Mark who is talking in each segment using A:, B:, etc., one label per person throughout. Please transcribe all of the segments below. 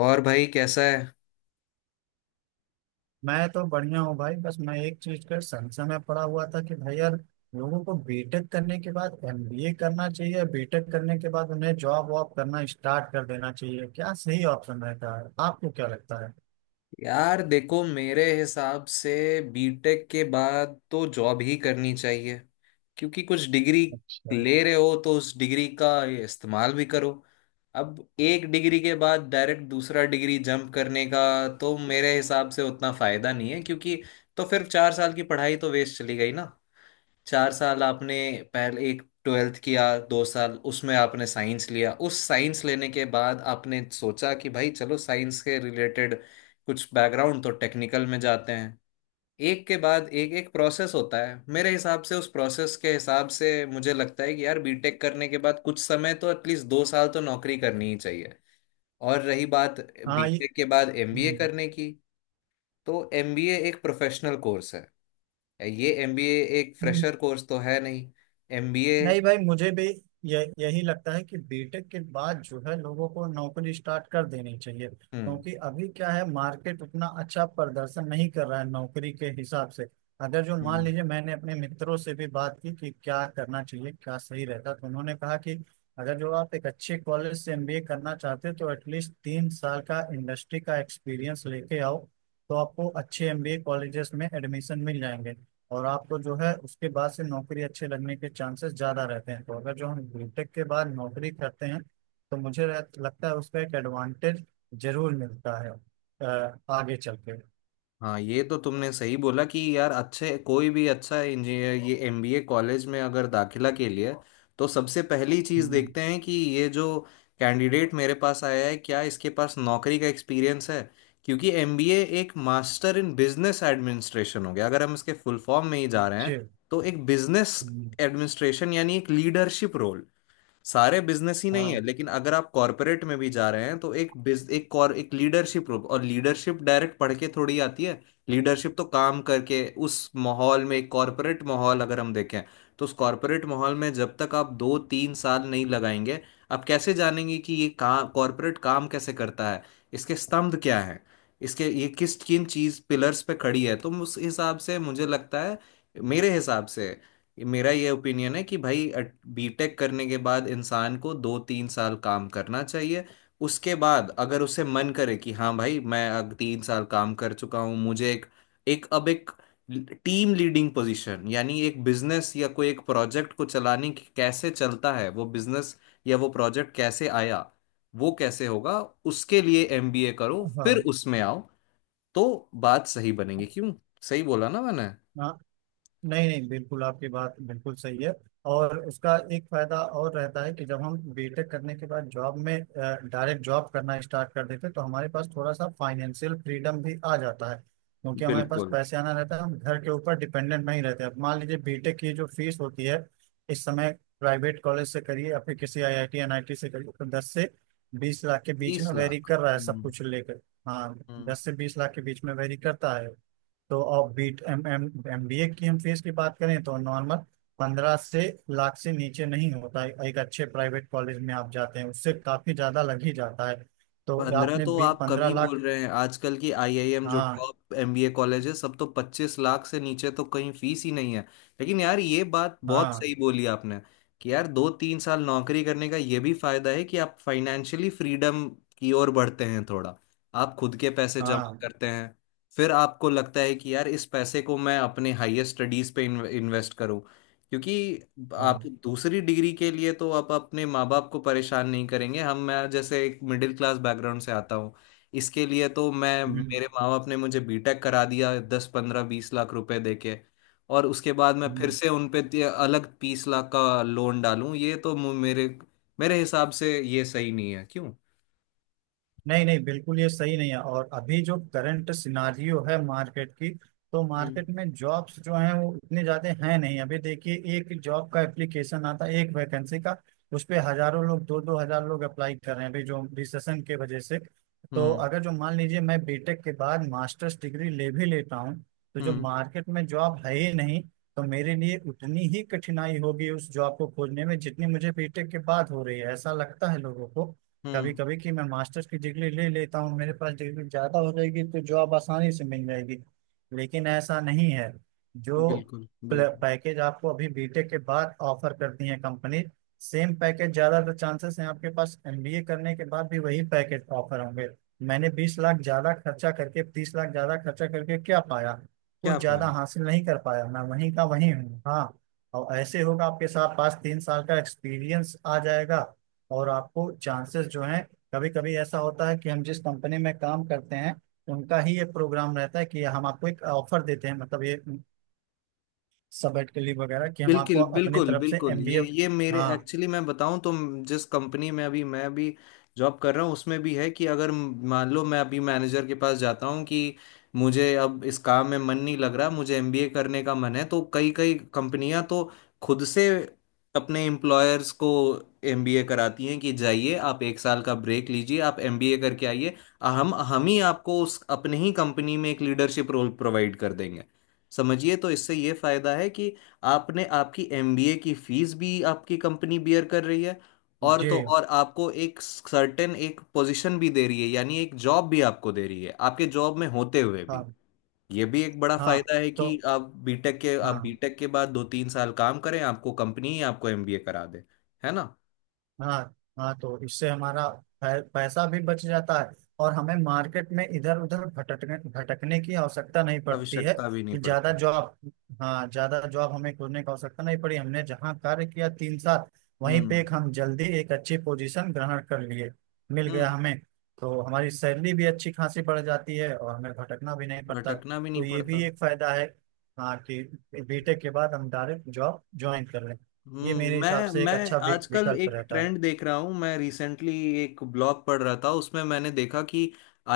A: और भाई कैसा है?
B: मैं तो बढ़िया हूँ भाई। बस मैं एक चीज का संशय में पड़ा हुआ था कि भाई यार लोगों को बीटेक करने के बाद एमबीए करना चाहिए, बीटेक करने के बाद उन्हें जॉब वॉब करना स्टार्ट कर देना चाहिए? क्या सही ऑप्शन रहता है, आपको क्या लगता है?
A: यार देखो मेरे हिसाब से बीटेक के बाद तो जॉब ही करनी चाहिए। क्योंकि कुछ डिग्री
B: अच्छा।
A: ले रहे हो तो उस डिग्री का ये इस्तेमाल भी करो। अब एक डिग्री के बाद डायरेक्ट दूसरा डिग्री जंप करने का तो मेरे हिसाब से उतना फायदा नहीं है, क्योंकि तो फिर 4 साल की पढ़ाई तो वेस्ट चली गई ना। 4 साल आपने पहले एक ट्वेल्थ किया, 2 साल उसमें आपने साइंस लिया। उस साइंस लेने के बाद आपने सोचा कि भाई चलो साइंस के रिलेटेड कुछ बैकग्राउंड तो टेक्निकल में जाते हैं। एक के बाद एक एक प्रोसेस होता है। मेरे हिसाब से उस प्रोसेस के हिसाब से मुझे लगता है कि यार बीटेक करने के बाद कुछ समय तो एटलीस्ट 2 साल तो नौकरी करनी ही चाहिए। और रही बात
B: हाँ ये।
A: बीटेक के बाद एमबीए
B: हम्म।
A: करने की, तो एमबीए एक प्रोफेशनल कोर्स है। ये एमबीए एक फ्रेशर कोर्स तो है नहीं। एमबीए।
B: नहीं भाई, मुझे भी यही लगता है कि बीटेक के बाद जो है लोगों को नौकरी स्टार्ट कर देनी चाहिए,
A: हम्म।
B: क्योंकि अभी क्या है, मार्केट उतना अच्छा प्रदर्शन नहीं कर रहा है नौकरी के हिसाब से। अगर जो मान
A: हम्म।
B: लीजिए, मैंने अपने मित्रों से भी बात की कि क्या करना चाहिए, क्या सही रहता, तो उन्होंने कहा कि अगर जो आप एक अच्छे कॉलेज से एमबीए करना चाहते हो तो एटलीस्ट 3 साल का इंडस्ट्री का एक्सपीरियंस लेके आओ, तो आपको अच्छे एमबीए कॉलेजेस में एडमिशन मिल जाएंगे। और आपको जो है उसके बाद से नौकरी अच्छे लगने के चांसेस ज्यादा रहते हैं। तो अगर जो हम बीटेक के बाद नौकरी करते हैं तो मुझे लगता है उसका एक एडवांटेज जरूर मिलता है आगे चल के।
A: हाँ ये तो तुमने सही बोला कि यार अच्छे कोई भी अच्छा इंजीनियर ये एमबीए कॉलेज में अगर दाखिला के लिए, तो सबसे पहली चीज़
B: हम्म।
A: देखते हैं कि ये जो कैंडिडेट मेरे पास आया है, क्या इसके पास नौकरी का एक्सपीरियंस है। क्योंकि एमबीए एक मास्टर इन बिजनेस एडमिनिस्ट्रेशन हो गया, अगर हम इसके फुल फॉर्म में ही जा रहे
B: जी।
A: हैं तो एक बिजनेस
B: हम्म।
A: एडमिनिस्ट्रेशन यानी एक लीडरशिप रोल। सारे बिजनेस ही नहीं है,
B: हाँ।
A: लेकिन अगर आप कॉरपोरेट में भी जा रहे हैं तो एक बिज एक कॉर एक लीडरशिप, और लीडरशिप डायरेक्ट पढ़ के थोड़ी आती है। लीडरशिप तो काम करके, उस माहौल में, एक कॉरपोरेट माहौल अगर हम देखें तो उस कॉरपोरेट माहौल में जब तक आप 2-3 साल नहीं लगाएंगे, आप कैसे जानेंगे कि ये काम कॉरपोरेट काम कैसे करता है? इसके स्तंभ क्या हैं? इसके ये किस किन चीज पिलर्स पे खड़ी है? तो उस हिसाब से मुझे लगता है, मेरे हिसाब से, मेरा ये ओपिनियन है कि भाई बीटेक करने के बाद इंसान को 2-3 साल काम करना चाहिए। उसके बाद अगर उसे मन करे कि हाँ भाई मैं अब 3 साल काम कर चुका हूँ, मुझे एक एक अब एक टीम लीडिंग पोजीशन यानी एक बिजनेस या कोई एक प्रोजेक्ट को चलाने की, कैसे चलता है वो बिजनेस, या वो प्रोजेक्ट कैसे आया, वो कैसे होगा, उसके लिए एमबीए करो, फिर
B: हाँ।
A: उसमें आओ तो बात सही बनेगी, क्यों? सही बोला ना मैंने?
B: हाँ। नहीं नहीं, बिल्कुल आपकी बात बिल्कुल सही है। और उसका एक फायदा और रहता है कि जब हम बीटेक करने के बाद जॉब में डायरेक्ट जॉब करना स्टार्ट कर देते हैं, तो हमारे पास थोड़ा सा फाइनेंशियल फ्रीडम भी आ जाता है, क्योंकि हमारे पास
A: बिल्कुल।
B: पैसे आना रहता है, हम घर के ऊपर डिपेंडेंट नहीं रहते। अब मान लीजिए, बीटेक की जो फीस होती है इस समय, प्राइवेट कॉलेज से करिए या फिर किसी आईआईटी एनआईटी से करिए, तो 10 से 20 लाख के बीच
A: बीस
B: में वेरी
A: लाख
B: कर रहा है सब कुछ लेकर। हाँ।
A: हम्म।
B: 10 से 20 लाख के बीच में वेरी करता है। तो और B M M M B A की हम फीस की बात करें तो नॉर्मल पंद्रह से लाख से नीचे नहीं होता है, एक अच्छे प्राइवेट कॉलेज में आप जाते हैं उससे काफी ज्यादा लग ही जाता है। तो
A: पंद्रह
B: आपने
A: तो
B: बी
A: आप कम
B: पंद्रह
A: ही बोल
B: लाख
A: रहे हैं। आजकल की आईआईएम जो
B: हाँ।
A: टॉप एमबीए कॉलेज है सब, तो 25 लाख से नीचे तो कहीं फीस ही नहीं है। लेकिन यार ये बात बहुत
B: हाँ।
A: सही बोली आपने कि यार 2-3 साल नौकरी करने का ये भी फायदा है कि आप फाइनेंशियली फ्रीडम की ओर बढ़ते हैं थोड़ा। आप खुद के पैसे जमा
B: हाँ।
A: करते हैं। फिर आपको लगता है कि यार इस पैसे को मैं अपने हाईएस्ट स्टडीज पे इन्वेस्ट करूं। क्योंकि आप
B: हाँ।
A: दूसरी डिग्री के लिए तो आप अपने माँ बाप को परेशान नहीं करेंगे। हम मैं जैसे एक मिडिल क्लास बैकग्राउंड से आता हूँ। इसके लिए तो मैं
B: हम्म।
A: मेरे माँ बाप ने मुझे बीटेक करा दिया दस पंद्रह बीस लाख रुपए देके। और उसके बाद मैं फिर
B: हम्म।
A: से उन पे अलग 30 लाख का लोन डालूं, ये तो मु- मेरे मेरे हिसाब से ये सही नहीं है, क्यों?
B: नहीं नहीं, बिल्कुल ये सही नहीं है। और अभी जो करंट सिनारियो है मार्केट की, तो
A: हम्म।
B: मार्केट में जॉब्स जो हैं वो इतने ज्यादा हैं नहीं। अभी देखिए, एक जॉब का एप्लीकेशन आता है एक वैकेंसी का, उस पे हजारों लोग, 2-2 हजार लोग अप्लाई कर रहे हैं अभी जो रिसेशन के वजह से। तो
A: हम्म।
B: अगर जो मान लीजिए मैं बीटेक के बाद मास्टर्स डिग्री ले भी लेता हूँ, तो जो
A: हम्म।
B: मार्केट में जॉब है ही नहीं, तो मेरे लिए उतनी ही कठिनाई होगी उस जॉब को खोजने में जितनी मुझे बीटेक के बाद हो रही है। ऐसा लगता है लोगों को कभी
A: हम्म।
B: कभी कि मैं मास्टर्स की डिग्री ले लेता हूँ, मेरे पास डिग्री ज्यादा हो जाएगी तो जॉब आसानी से मिल जाएगी, लेकिन ऐसा नहीं है। जो
A: बिल्कुल। बिल्कुल।
B: पैकेज आपको अभी बीटेक के बाद ऑफर करती है कंपनी, सेम पैकेज ज्यादातर चांसेस हैं आपके पास एमबीए करने के बाद भी वही पैकेज ऑफर होंगे। मैंने 20 लाख ज्यादा खर्चा करके, 30 लाख ज्यादा खर्चा करके क्या पाया? कुछ
A: क्या पाए?
B: ज्यादा हासिल नहीं कर पाया, मैं वहीं का वहीं हूँ। हाँ। और ऐसे होगा, आपके साथ पास 3 साल का एक्सपीरियंस आ जाएगा, और आपको चांसेस जो हैं, कभी कभी ऐसा होता है कि हम जिस कंपनी में काम करते हैं उनका ही ये प्रोग्राम रहता है कि हम आपको एक ऑफर देते हैं, मतलब ये सबेट के लिए वगैरह, कि हम आपको
A: बिल्कुल,
B: अपनी
A: बिल्कुल,
B: तरफ से
A: बिल्कुल,
B: एमबीए।
A: ये मेरे
B: हाँ।
A: एक्चुअली मैं बताऊं तो जिस कंपनी में अभी मैं भी जॉब कर रहा हूं उसमें भी है कि अगर मान लो मैं अभी मैनेजर के पास जाता हूं कि मुझे अब इस काम में मन नहीं लग रहा, मुझे एमबीए करने का मन है, तो कई कई कंपनियां तो खुद से अपने एम्प्लॉयर्स को एमबीए कराती हैं कि जाइए आप एक साल का ब्रेक लीजिए, आप एमबीए करके आइए। हम ही आपको उस अपने ही कंपनी में एक लीडरशिप रोल प्रोवाइड कर देंगे, समझिए। तो इससे ये फायदा है कि आपने आपकी एमबीए की फीस भी आपकी कंपनी बियर कर रही है, और
B: जी।
A: तो और आपको एक सर्टेन एक पोजीशन भी दे रही है, यानी एक जॉब भी आपको दे रही है आपके जॉब में होते हुए भी।
B: हाँ।
A: ये भी एक बड़ा
B: हाँ।
A: फायदा है कि
B: तो।
A: आप
B: हाँ।
A: बीटेक के बाद 2-3 साल काम करें, आपको कंपनी ही आपको एमबीए करा दे, है ना?
B: हाँ। हाँ, तो इससे हमारा पैसा भी बच जाता है, और हमें मार्केट में इधर उधर भटकने भटकने की आवश्यकता नहीं पड़ती है
A: आवश्यकता भी नहीं
B: कि ज्यादा
A: पड़ती।
B: जॉब। हाँ, ज्यादा जॉब हमें खोजने की आवश्यकता नहीं पड़ी, हमने जहाँ कार्य किया 3 साल, वहीं पे
A: हम्म।
B: एक हम जल्दी एक अच्छी पोजीशन ग्रहण कर लिए। मिल गया
A: हम्म।
B: हमें। तो हमारी सैलरी भी अच्छी खासी बढ़ जाती है और हमें भटकना भी नहीं पड़ता,
A: भटकना भी नहीं
B: तो ये
A: पड़ता।
B: भी एक फायदा है। हाँ, कि बीटेक के बाद हम डायरेक्ट जॉब ज्वाइन कर लें। ये मेरे हिसाब
A: मैं
B: से एक
A: मैं
B: अच्छा
A: आजकल
B: विकल्प
A: एक
B: रहता है।
A: ट्रेंड देख रहा हूँ। मैं रिसेंटली एक ब्लॉग पढ़ रहा था, उसमें मैंने देखा कि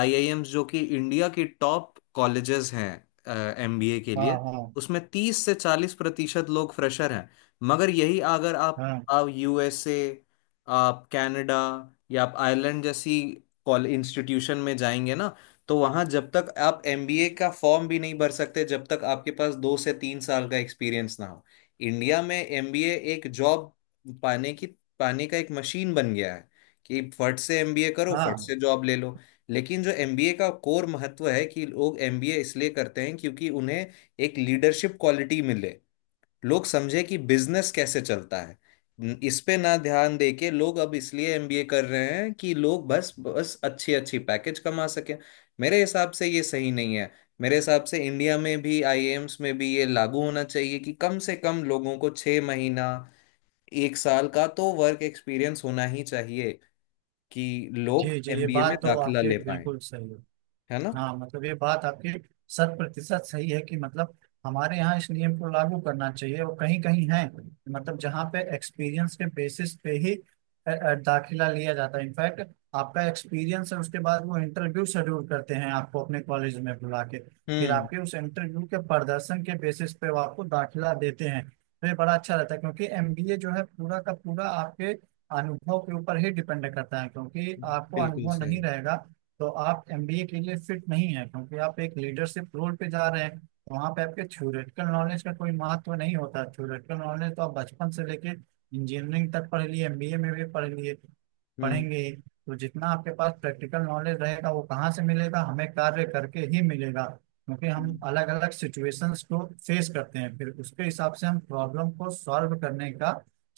A: आईआईएम्स जो कि इंडिया की टॉप कॉलेजेस हैं एमबीए के
B: हाँ।
A: लिए,
B: हाँ।
A: उसमें 30 से 40% लोग फ्रेशर हैं। मगर यही अगर आप
B: हाँ।
A: आप यूएसए, आप कनाडा, या आप आयरलैंड जैसी कॉल इंस्टीट्यूशन में जाएंगे ना, तो वहाँ जब तक आप एमबीए का फॉर्म भी नहीं भर सकते जब तक आपके पास 2 से 3 साल का एक्सपीरियंस ना हो। इंडिया में एमबीए एक जॉब पाने की पाने का एक मशीन बन गया है कि फट से एमबीए करो, फट
B: हाँ।
A: से जॉब ले लो। लेकिन जो एमबीए का कोर महत्व है कि लोग एमबीए इसलिए करते हैं क्योंकि उन्हें एक लीडरशिप क्वालिटी मिले, लोग समझे कि बिजनेस कैसे चलता है। इस पे ना ध्यान दे के लोग अब इसलिए एमबीए कर रहे हैं कि लोग बस बस अच्छी अच्छी पैकेज कमा सकें। मेरे हिसाब से ये सही नहीं है। मेरे हिसाब से इंडिया में भी आईआईएम्स में भी ये लागू होना चाहिए कि कम से कम लोगों को 6 महीना एक साल का तो वर्क एक्सपीरियंस होना ही चाहिए कि लोग
B: जी जी, ये
A: एमबीए में
B: बात तो
A: दाखिला
B: आपके
A: ले पाए,
B: बिल्कुल सही है।
A: है ना?
B: हाँ, मतलब ये बात आपकी शत प्रतिशत सही है कि मतलब हमारे यहाँ इस नियम को लागू करना चाहिए, और कहीं कहीं है, मतलब जहाँ पे एक्सपीरियंस के बेसिस पे ही दाखिला लिया जाता है। इनफैक्ट आपका एक्सपीरियंस है, उसके बाद वो इंटरव्यू शेड्यूल करते हैं आपको अपने कॉलेज में बुला के, फिर
A: हम्म।
B: आपके उस इंटरव्यू के प्रदर्शन के बेसिस पे वो आपको दाखिला देते हैं। तो ये बड़ा अच्छा रहता है, क्योंकि एमबीए जो है पूरा का पूरा आपके अनुभव के ऊपर ही डिपेंड करता है। क्योंकि आपको
A: बिल्कुल
B: अनुभव नहीं
A: सही।
B: रहेगा तो आप एमबीए के लिए फिट नहीं है, क्योंकि आप एक लीडरशिप रोल पे जा रहे हैं, वहां पे आपके थ्योरेटिकल नॉलेज का कोई महत्व नहीं होता। थ्योरेटिकल नॉलेज तो आप बचपन से लेके इंजीनियरिंग तक पढ़ लिए, एमबीए में भी पढ़ लिए,
A: हम्म।
B: पढ़ेंगे ही। तो जितना आपके पास प्रैक्टिकल नॉलेज रहेगा, वो कहाँ से मिलेगा? हमें कार्य करके ही मिलेगा, क्योंकि हम
A: हम्म।
B: अलग अलग सिचुएशंस को फेस करते हैं, फिर उसके हिसाब से हम प्रॉब्लम को सॉल्व करने का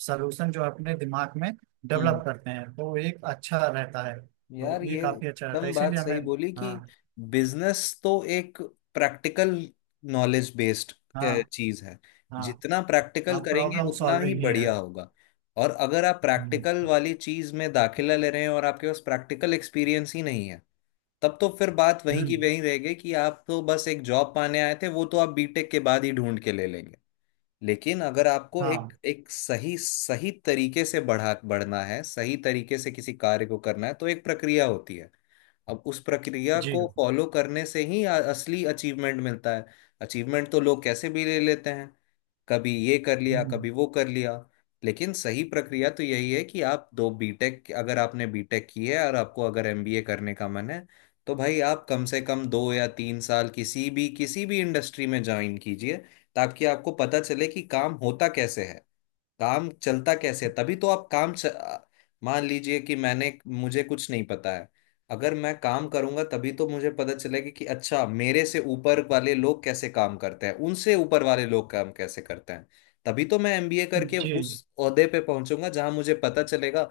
B: सलूशन जो है अपने दिमाग में
A: हम्म।
B: डेवलप करते हैं, तो एक अच्छा रहता है। तो
A: यार
B: ये
A: ये
B: काफी अच्छा रहता है,
A: एकदम
B: तो
A: बात
B: इसीलिए हमें।
A: सही बोली कि
B: हाँ।
A: बिजनेस तो एक प्रैक्टिकल नॉलेज बेस्ड
B: हाँ।
A: चीज है।
B: हाँ।
A: जितना प्रैक्टिकल
B: हाँ,
A: करेंगे
B: प्रॉब्लम
A: उतना ही
B: सॉल्विंग ही है।
A: बढ़िया होगा। और अगर आप प्रैक्टिकल
B: हम्म।
A: वाली चीज में दाखिला ले रहे हैं और आपके पास प्रैक्टिकल एक्सपीरियंस ही नहीं है, तब तो फिर बात वहीं की
B: हम्म,
A: वहीं रह गई कि आप तो बस एक जॉब पाने आए थे, वो तो आप बीटेक के बाद ही ढूंढ के ले लेंगे। लेकिन अगर आपको
B: हाँ।
A: एक एक सही सही तरीके से बढ़ा बढ़ना है, सही तरीके से किसी कार्य को करना है, तो एक प्रक्रिया होती है। अब उस प्रक्रिया
B: जी।
A: को फॉलो करने से ही असली अचीवमेंट मिलता है। अचीवमेंट तो लोग कैसे भी ले लेते हैं, कभी ये कर लिया,
B: हम्म।
A: कभी वो कर लिया। लेकिन सही प्रक्रिया तो यही है कि आप दो बीटेक, अगर आपने बीटेक की है और आपको अगर एमबीए करने का मन है, तो भाई आप कम से कम 2 या 3 साल किसी भी इंडस्ट्री में ज्वाइन कीजिए, ताकि आपको पता चले कि काम होता कैसे है, काम चलता कैसे है? तभी तो आप काम च... आ, मान लीजिए कि मैंने मुझे कुछ नहीं पता है। अगर मैं काम करूंगा तभी तो मुझे पता चलेगा कि अच्छा मेरे से ऊपर वाले लोग कैसे काम करते हैं, उनसे ऊपर वाले लोग काम कैसे करते हैं। तभी तो मैं एमबीए करके उस
B: जी।
A: ओहदे पे पहुंचूंगा जहां मुझे पता चलेगा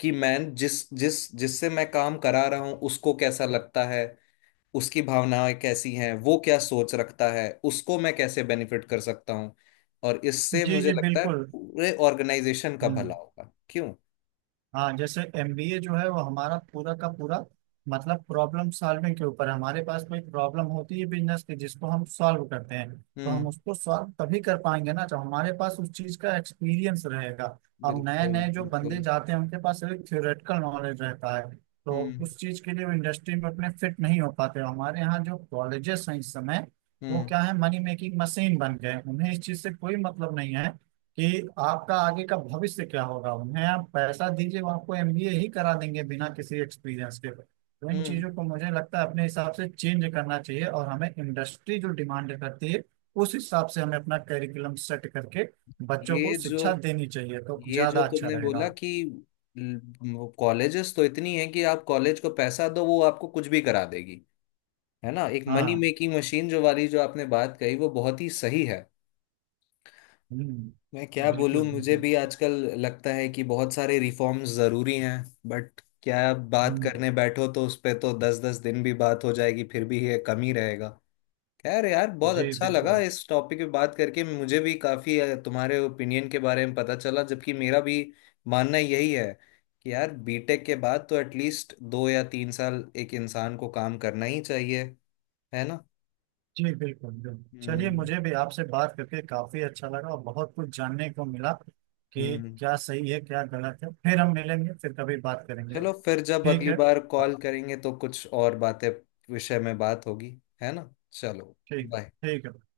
A: कि मैं जिस जिस जिससे मैं काम करा रहा हूं उसको कैसा लगता है, उसकी भावनाएं कैसी हैं, वो क्या सोच रखता है, उसको मैं कैसे बेनिफिट कर सकता हूँ। और इससे
B: जी
A: मुझे
B: जी
A: लगता है
B: बिल्कुल।
A: पूरे ऑर्गेनाइजेशन का भला
B: हम्म।
A: होगा, क्यों?
B: हाँ, जैसे एमबीए जो है वो हमारा पूरा का पूरा मतलब प्रॉब्लम सॉल्विंग के ऊपर है। हमारे पास कोई प्रॉब्लम होती है बिजनेस की जिसको हम सॉल्व करते हैं, तो हम
A: हम्म।
B: उसको सॉल्व तभी कर पाएंगे ना जब हमारे पास उस चीज का एक्सपीरियंस रहेगा। अब नए
A: बिल्कुल
B: नए जो बंदे
A: बिल्कुल।
B: जाते हैं उनके पास सिर्फ थ्योरेटिकल नॉलेज रहता है, तो
A: हम्म।
B: उस चीज के लिए वो इंडस्ट्री में अपने फिट नहीं हो पाते। हमारे यहाँ जो कॉलेजेस हैं इस समय, वो
A: हम्म।
B: क्या है, मनी मेकिंग मशीन बन गए हैं। उन्हें इस चीज से कोई मतलब नहीं है कि आपका आगे का भविष्य क्या होगा, उन्हें आप पैसा दीजिए वो आपको एमबीए ही करा देंगे बिना किसी एक्सपीरियंस के। तो इन
A: हम्म।
B: चीजों को मुझे लगता है अपने हिसाब से चेंज करना चाहिए, और हमें इंडस्ट्री जो डिमांड करती है उस हिसाब से हमें अपना करिकुलम सेट करके बच्चों को
A: ये जो
B: शिक्षा देनी चाहिए, तो
A: ये जो
B: ज्यादा अच्छा
A: तुमने
B: रहेगा।
A: बोला कि कॉलेजेस तो इतनी है कि आप कॉलेज को पैसा दो वो आपको कुछ भी करा देगी, है ना? एक मनी
B: हाँ।
A: मेकिंग मशीन जो वाली जो आपने बात कही, वो बहुत ही सही है।
B: हम्म,
A: मैं क्या
B: बिल्कुल
A: बोलूं, मुझे
B: बिल्कुल।
A: भी आजकल लगता है कि बहुत सारे रिफॉर्म्स जरूरी हैं। बट क्या बात
B: हम्म।
A: करने बैठो तो उस पे तो 10-10 दिन भी बात हो जाएगी फिर भी ये कम ही रहेगा। खैर यार, बहुत
B: जी
A: अच्छा लगा
B: बिल्कुल।
A: इस टॉपिक पे बात करके, मुझे भी काफी तुम्हारे ओपिनियन के बारे में पता चला, जबकि मेरा भी मानना यही है कि यार बीटेक के बाद तो एटलीस्ट 2 या 3 साल एक इंसान को काम करना ही चाहिए, है ना?
B: जी बिल्कुल बिल्कुल, चलिए
A: हम्म।
B: मुझे भी आपसे बात करके काफी अच्छा लगा और बहुत कुछ जानने को मिला कि
A: हम्म।
B: क्या सही है क्या गलत है। फिर हम मिलेंगे, फिर कभी बात करेंगे।
A: चलो, फिर जब
B: ठीक
A: अगली
B: है।
A: बार
B: हाँ।
A: कॉल करेंगे तो कुछ और बातें विषय में बात होगी, है ना? चलो,
B: ठीक है,
A: बाय।
B: ठीक है।